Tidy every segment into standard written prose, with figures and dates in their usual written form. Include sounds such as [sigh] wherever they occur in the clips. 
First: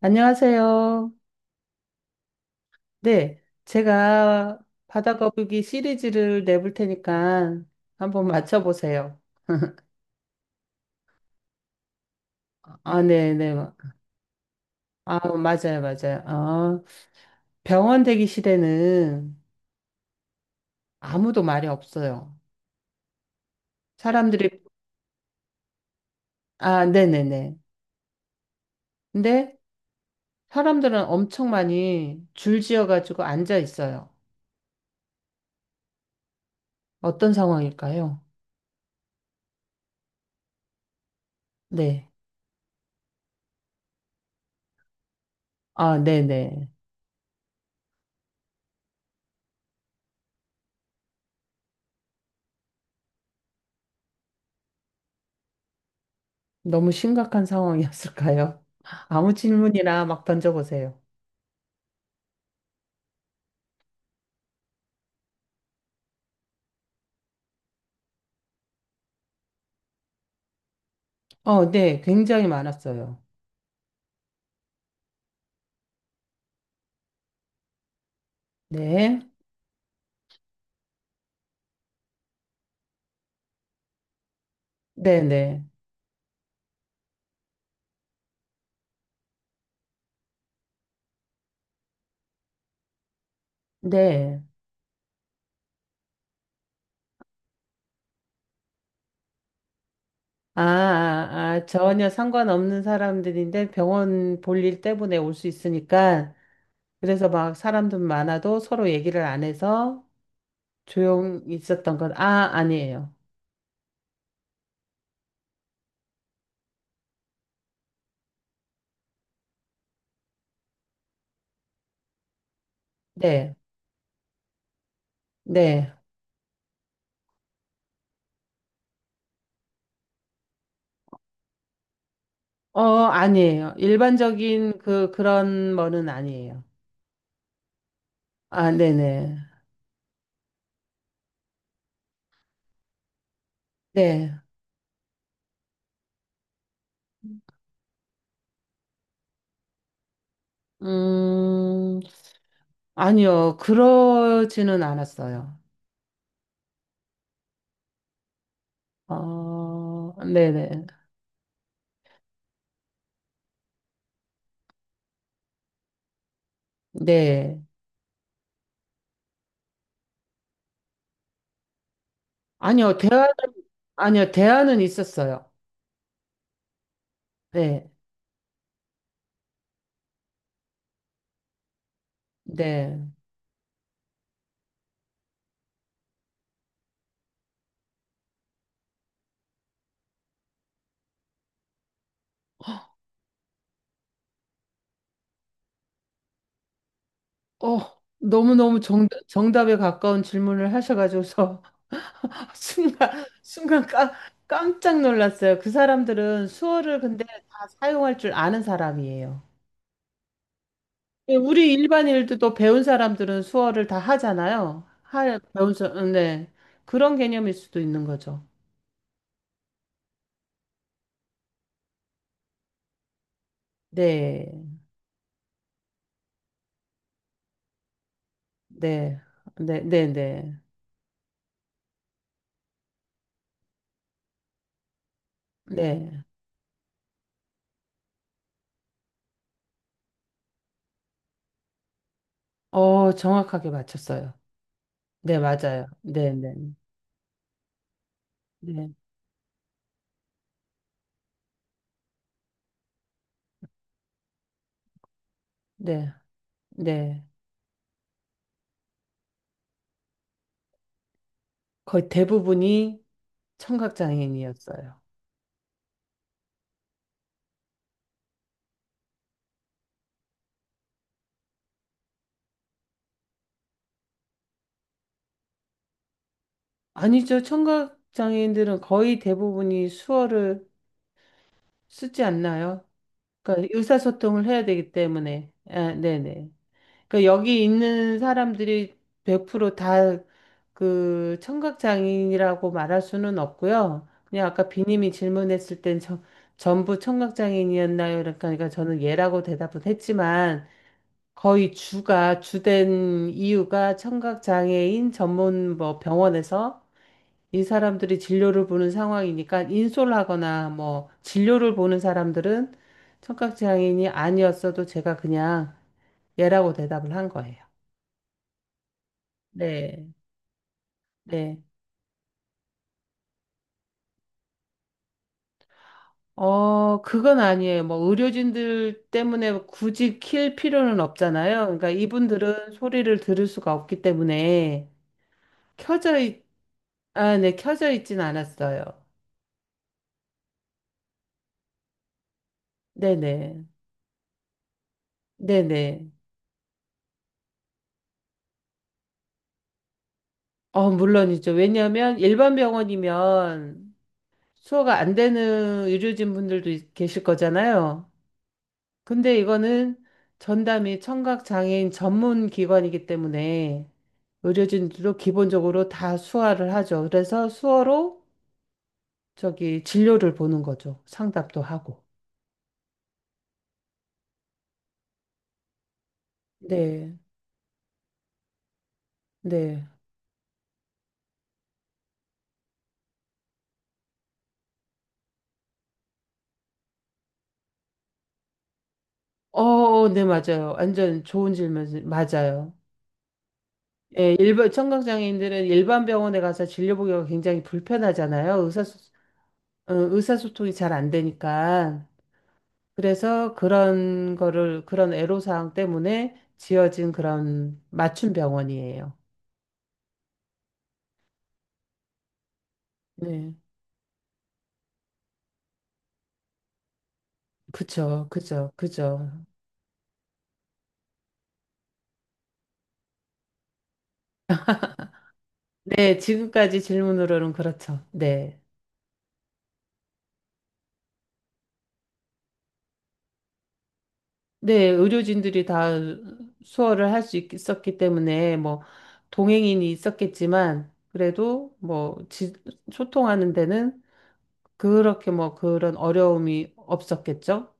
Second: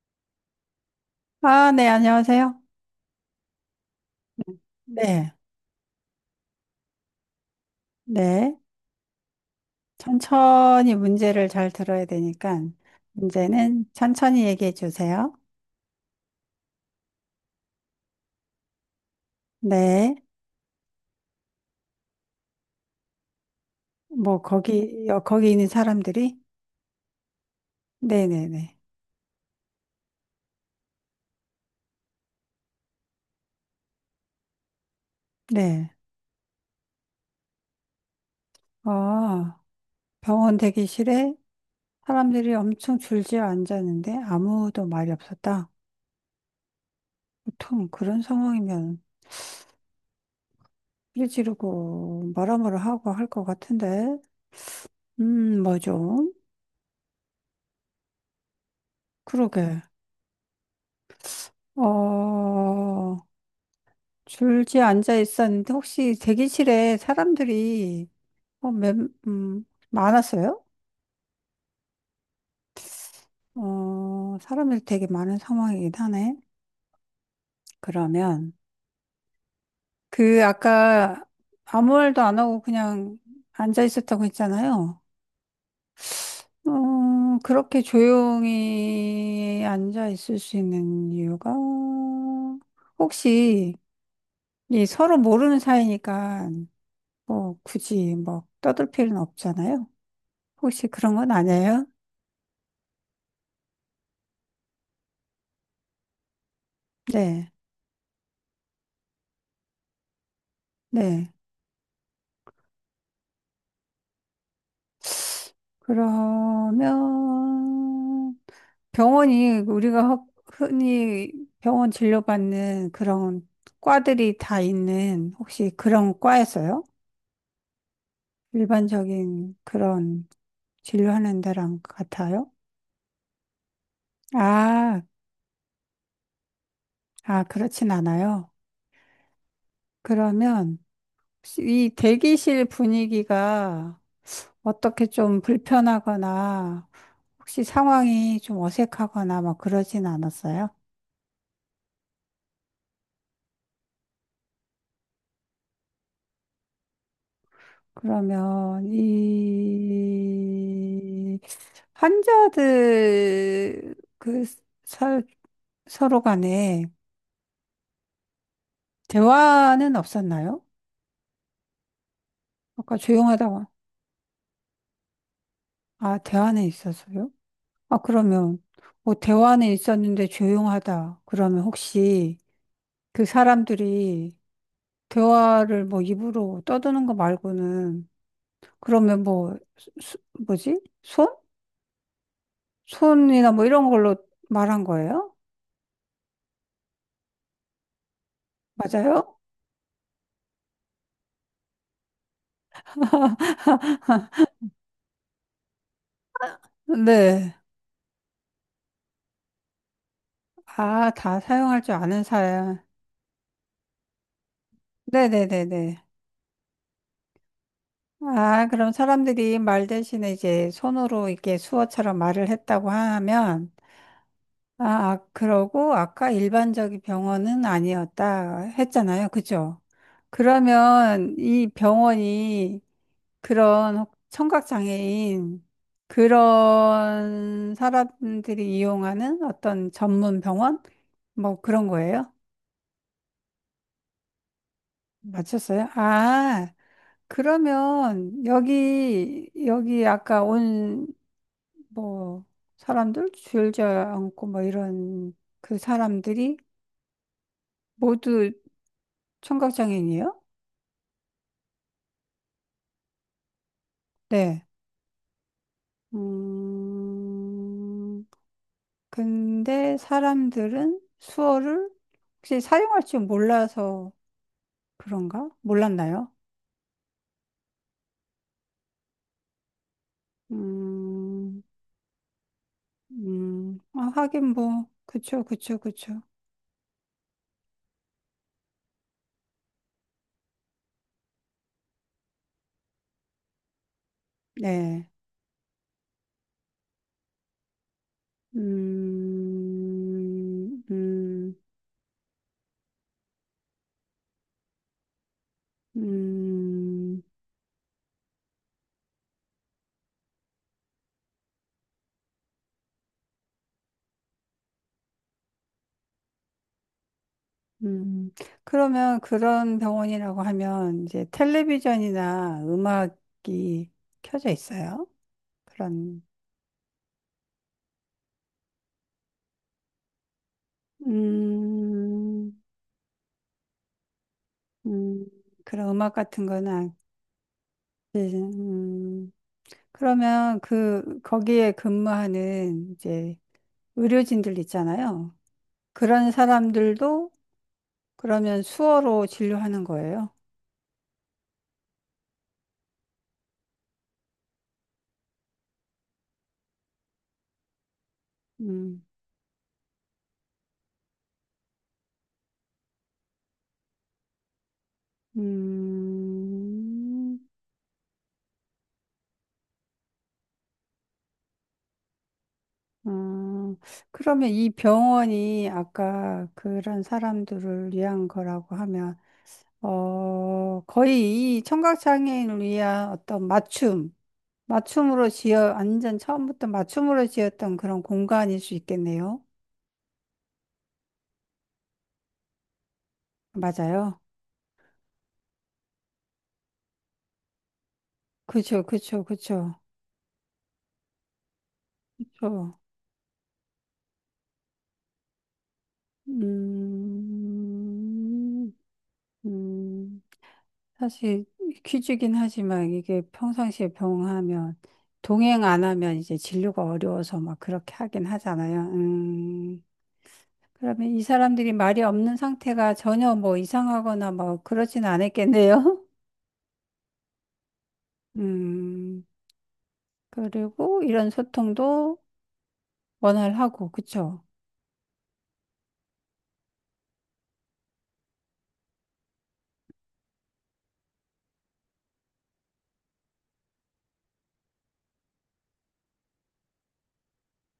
안녕하세요. 아, 네, 안녕하세요. 네, 제가 네, 바다거북이 시리즈를 내볼 테니까 한번 네. 맞춰보세요. [laughs] 천천히 문제를 잘 들어야 되니까, 아, 네, 네. 문제는 천천히 얘기해 아, 주세요. 맞아요, 맞아요. 아, 병원 대기실에는 네, 아무도 말이 없어요. 뭐, 사람들이, 거기, 거기 있는 사람들이? 아, 네네네. 네네네. 근데 사람들은 엄청 많이 줄지어가지고 앉아 있어요. 네. 어떤 상황일까요? 아, 병원 대기실에 네. 사람들이 엄청 줄지어 앉았는데 아무도 말이 없었다. 아, 네네. 보통 그런 상황이면 삐 지르고 뭐라뭐라 하고 할 것 같은데, 뭐 좀, 너무 심각한 상황이었을까요? [laughs] 아무 그러게. 질문이나 막 던져보세요. 어, 줄지에 앉아 있었는데 혹시 대기실에 사람들이 몇, 음, 많았어요? 어, 네, 굉장히 많았어요. 어, 사람들이 되게 많은 상황이긴 하네. 그러면 네, 그 아까 아무 말도 안 하고 그냥 앉아 있었다고 했잖아요. 네, 네, 어, 그렇게 조용히 앉아 있을 수 있는 이유가 혹시 네. 이 서로 모르는 사이니까 뭐 굳이 뭐 떠들 필요는 없잖아요. 아, 혹시 그런 건 아, 아, 아니에요? 전혀 상관없는 사람들인데 병원 볼일 때문에 올 수 있으니까 그래서 네, 막 사람들 많아도 서로 얘기를 안 해서 네. 조용히 있었던 건, 아, 아니에요. 그러면 병원이 우리가 흔히 병원 진료받는 그런 네, 과들이 다 있는 혹시 네. 그런 과에서요? 일반적인 그런 진료하는 데랑 같아요? 어, 아니에요. 일반적인 아, 그런 거는 아니에요. 아, 그렇진 않아요. 아, 네네. 그러면 혹시 이 대기실 분위기가 네. 어떻게 좀 불편하거나 혹시 상황이 좀 어색하거나 막 그러진 않았어요? 음, 아니요. 그러지는 않았어요. 그러면 어, 네네. 이 환자들 서, 서로 간에 네. 대화는 없었나요? 아니요, 아까 대화는, 조용하다고. 아니요, 대화는 있었어요. 아, 대화는 있었어요? 네. 아, 그러면 뭐 대화는 있었는데 조용하다. 그러면 혹시 네. 그 사람들이 대화를 뭐 입으로 떠드는 거 말고는 그러면 수- 뭐지? 손? 손이나 뭐 이런 걸로 말한 거예요? 어, 너무너무 정, 맞아요? 정답에 가까운 질문을 하셔가지고서 [laughs] 순간 깜짝 놀랐어요. 그 사람들은 수어를 근데 네. 다 사용할 줄 아는 사람이에요. 아, 예, 다 우리 사용할 줄 아는 일반인들도 사람. 배운 사람들은 수어를 다 하잖아요. 배운 네네네네. 사람, 네. 그런 개념일 수도 있는 거죠. 아, 그럼 사람들이 말 대신에 이제 손으로 이렇게 수어처럼 말을 했다고 하면, 네. 아, 아, 그러고 아까 일반적인 병원은 아니었다 네. 했잖아요. 네, 그죠? 네, 네. 그러면 이 병원이 그런 청각장애인 네. 그런 사람들이 이용하는 어떤 전문 병원? 뭐 그런 거예요? 어, 정확하게 맞췄어요. 네, 맞아요. 맞췄어요? 네, 네. 아. 그러면 네, 여기 아까 온 뭐 사람들 줄지 않고 뭐 이런 그 네, 사람들이 네. 모두 청각장애인이에요? 거의 대부분이 네. 청각장애인이었어요. 음, 근데 사람들은 수어를 혹시 사용할 줄 몰라서 그런가? 몰랐나요? 아니죠. 청각장애인들은 거의 대부분이 수어를 음, 쓰지 않나요? 그러니까 아, 의사소통을 하긴 해야 뭐, 되기 그쵸, 때문에. 그쵸, 아, 그쵸. 네네. 그러니까 여기 있는 사람들이 100%다 그 청각 장애인이라고 말할 수는 없고요. 그냥 아까 네. 비님이 질문했을 땐 저, 전부 청각 장애인이었나요? 그러니까 저는 예라고 대답은 했지만 음, 음. 거의 주가 주된 이유가 청각 장애인 전문 뭐 병원에서 음, 이 사람들이 진료를 보는 상황이니까 인솔하거나 뭐 진료를 보는 사람들은 청각 장애인이 아니었어도 제가 그냥 예라고 대답을 한 거예요. 음. 그러면 그런 네. 병원이라고 하면 이제 네. 텔레비전이나 음악이 켜져 있어요? 그런, 어, 그건 아니에요. 뭐, 의료진들 때문에 굳이 킬 필요는 없잖아요. 그러니까 음, 이분들은 소리를 들을 수가 없기 때문에 음, 그런 음악 켜져 있, 같은 거는 안, 아, 네, 켜져 있진 켜지. 않았어요. 음. 그러면 그, 거기에 근무하는 이제 네네. 의료진들 있잖아요. 네네. 그런 사람들도 그러면 수어로 진료하는 거예요. 어, 물론이죠. 왜냐하면 일반 병원이면 수호가 안 되는 의료진 분들도 계실 거잖아요. 음, 근데 이거는 전담이 청각장애인 전문 기관이기 때문에 의료진들도 기본적으로 다 수화를 하죠. 음. 그래서 수어로 저기 진료를 보는 거죠. 상담도 하고. 음, 그러면 이 병원이 아까 그런 네, 사람들을 위한 거라고 하면, 네. 어, 거의 이 청각장애인을 위한 어떤 맞춤, 맞춤으로 지어, 완전 처음부터 맞춤으로 지었던 그런 공간일 수 있겠네요. 어, 어, 네, 맞아요. 완전 좋은 질문, 맞아요. 맞아요. 예, 청각장애인들은 일반 병원에 가서 진료 보기가 굉장히 불편하잖아요. 그쵸, 그쵸, 그쵸, 의사소통이 잘 안 되니까. 그쵸. 그래서 그런 애로사항 때문에 지어진 그런 맞춤 음, 병원이에요. 음. 사실 퀴즈긴 하지만 이게 네. 평상시에 병하면 동행 안 하면 이제 진료가 어려워서 막 그렇게 그쵸, 하긴 그죠, 하잖아요. 그죠. 그러면 이 사람들이 말이 없는 상태가 전혀 뭐 이상하거나 뭐 그러진 않았겠네요. 네, 지금까지 질문으로는 그렇죠. [laughs] 네. 음, 그리고 이런 소통도 원활하고, 그쵸? 네, 의료진들이 다 수어를 할 수 있었기 때문에, 뭐, 동행인이 있었겠지만, 그래도 뭐, 소통하는 데는 그렇게 뭐, 그런 어려움이 없었겠죠?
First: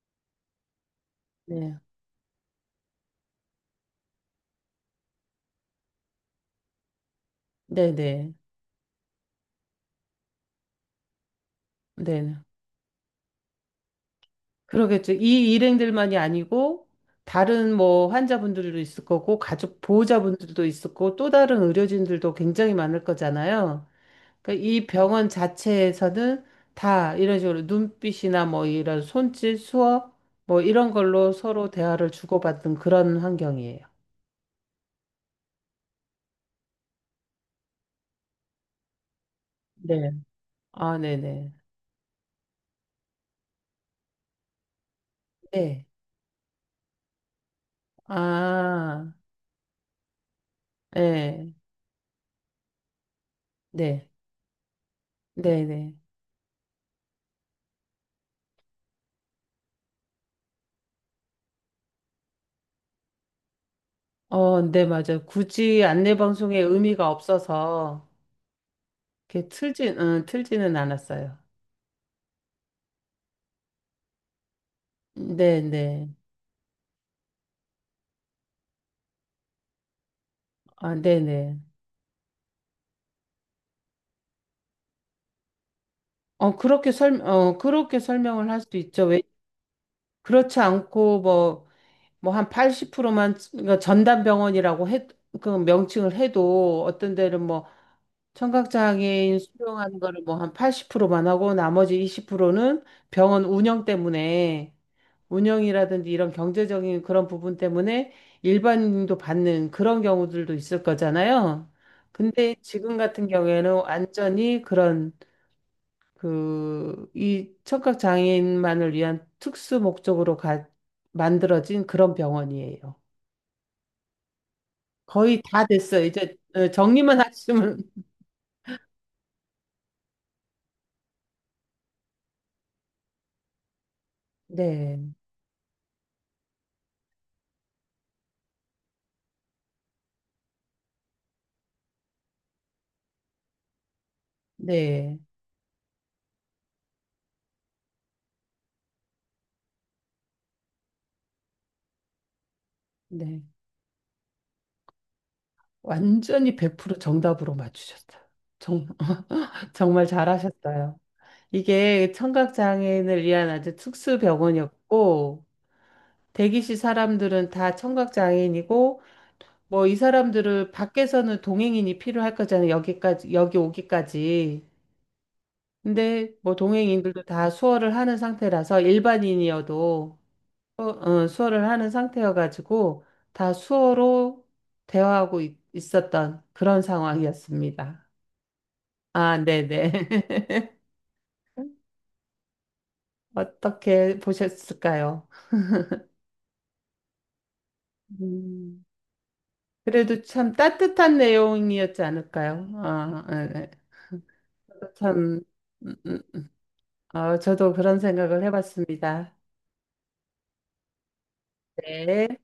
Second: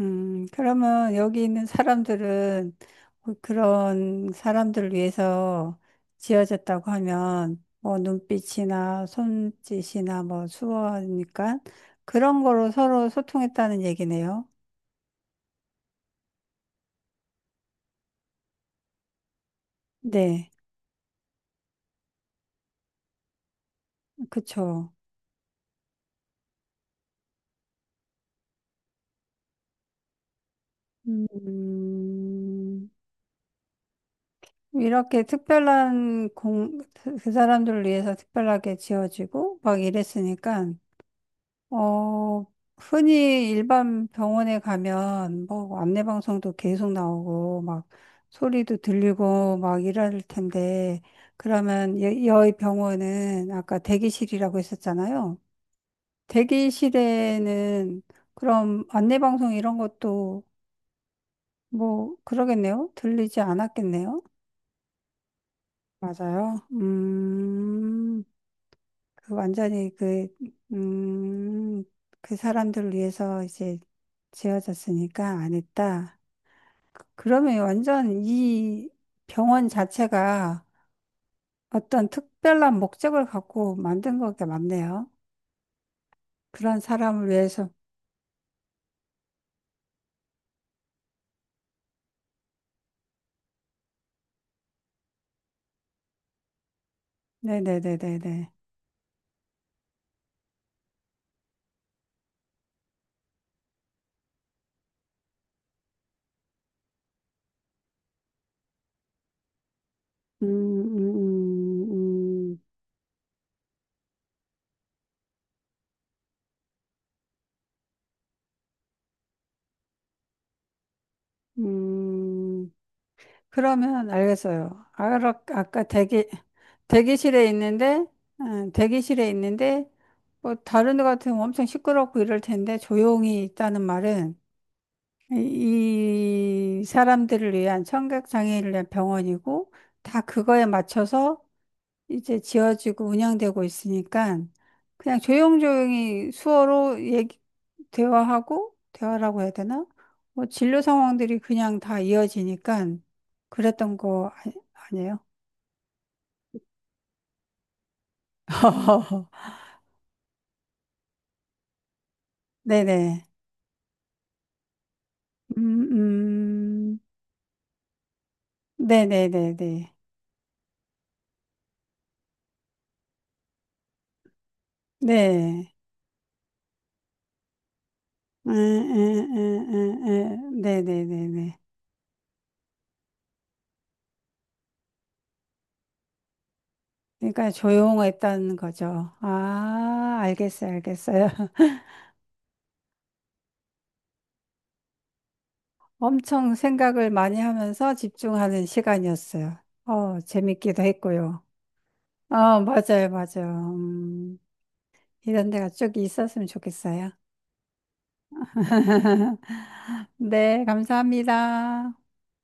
그러면 여기 있는 네. 사람들은 그런 사람들을 위해서 지어졌다고 하면 뭐 네네. 눈빛이나 손짓이나 뭐 수어니까 네. 그런 거로 서로 소통했다는 얘기네요. 그러겠죠. 이 일행들만이 아니고 다른 뭐 환자분들도 있을 거고 가족 네, 보호자분들도 있을 거고 또 다른 의료진들도 굉장히 많을 거잖아요. 그러니까 이 그쵸. 병원 자체에서는 다 이런 식으로 눈빛이나 뭐 이런 손짓, 수어 뭐 이런 걸로 서로 대화를 주고받는 음, 그런 환경이에요. 이렇게 특별한 공, 그 사람들을 위해서 특별하게 지어지고 막 네. 이랬으니까 아, 네네. 어, 흔히 일반 병원에 가면 뭐 네. 안내방송도 계속 나오고 막 소리도 아, 들리고 막 이럴 텐데 네. 그러면 여의 병원은 아까 네. 대기실이라고 했었잖아요. 네네. 대기실에는 그럼 안내방송 이런 것도 뭐 그러겠네요. 들리지 않았겠네요. 어, 네, 맞아요. 굳이 안내 방송에 맞아요. 의미가 없어서 음. 그 이렇게 완전히 그, 틀지는 않았어요. 음, 그 사람들을 위해서 이제 지어졌으니까 안 네네. 했다. 그러면 완전 이 병원 자체가 아, 네네. 어떤 특별한 목적을 갖고 만든 것 같네요. 어, 그런 그렇게 사람을 위해서. 설명을 할 수도 있죠. 왜, 그렇지 않고, 뭐, 한 80%만, 그러니까 전담병원이라고 해, 그 명칭을 해도, 어떤 데는 뭐, 네네네네네. 청각장애인 수용하는 거를 뭐, 한 80%만 하고, 나머지 20%는 병원 운영 때문에, 운영이라든지 이런 경제적인 그런 부분 때문에 일반인도 받는 그런 음, 경우들도 있을 음, 거잖아요. 근데 음, 지금 같은 경우에는 완전히 그런 그 이 청각 장애인만을 위한 특수 목적으로 음, 만들어진 그런 음. 병원이에요. 그러면 알겠어요. 아까, 거의 다 아까 됐어요. 대기, 이제 정리만 대기실에 하시면 있는데, [laughs] 대기실에 있는데, 뭐 다른 데 같으면 엄청 시끄럽고 이럴 텐데 조용히 있다는 말은 네, 이 사람들을 위한 청각 장애인을 위한 병원이고 다 그거에 맞춰서 이제 지어지고 운영되고 있으니까 네, 그냥 조용조용히 수어로 얘기, 대화하고, 대화라고 해야 되나? 뭐 진료 상황들이 그냥 다 이어지니까 네. 그랬던 거 아니, 아니에요? 완전히 100% 정답으로 맞추셨다. 정, [laughs] [laughs] 정말 잘하셨어요. 이게 청각장애인을 네네. 위한 아주 특수 병원이었고, 음, 대기실 음, 사람들은 다 청각장애인이고, 네네네네. 뭐 이 사람들을 밖에서는 동행인이 필요할 거잖아요. 여기까지, 여기 오기까지. 네. 근데 뭐 동행인들도 다 수어를 하는 상태라서 일반인이어도 네네네네. 수어를 하는 상태여가지고 다 수어로 대화하고 있었던 그런 그러니까 상황이었습니다. 조용했다는 거죠. 아, 네네. 아, 알겠어요, [laughs] 알겠어요. [laughs] 어떻게 보셨을까요? 엄청 생각을 많이 하면서 집중하는 음. 시간이었어요. 그래도 어, 참 재밌기도 따뜻한 했고요. 내용이었지 어, 않을까요? 맞아요, 아, 예, 예. 맞아요. 저도 참, 이런 데가 음, 쭉 음, 있었으면 좋겠어요. 저도 그런 생각을 해봤습니다. [laughs] 네, 감사합니다. 네.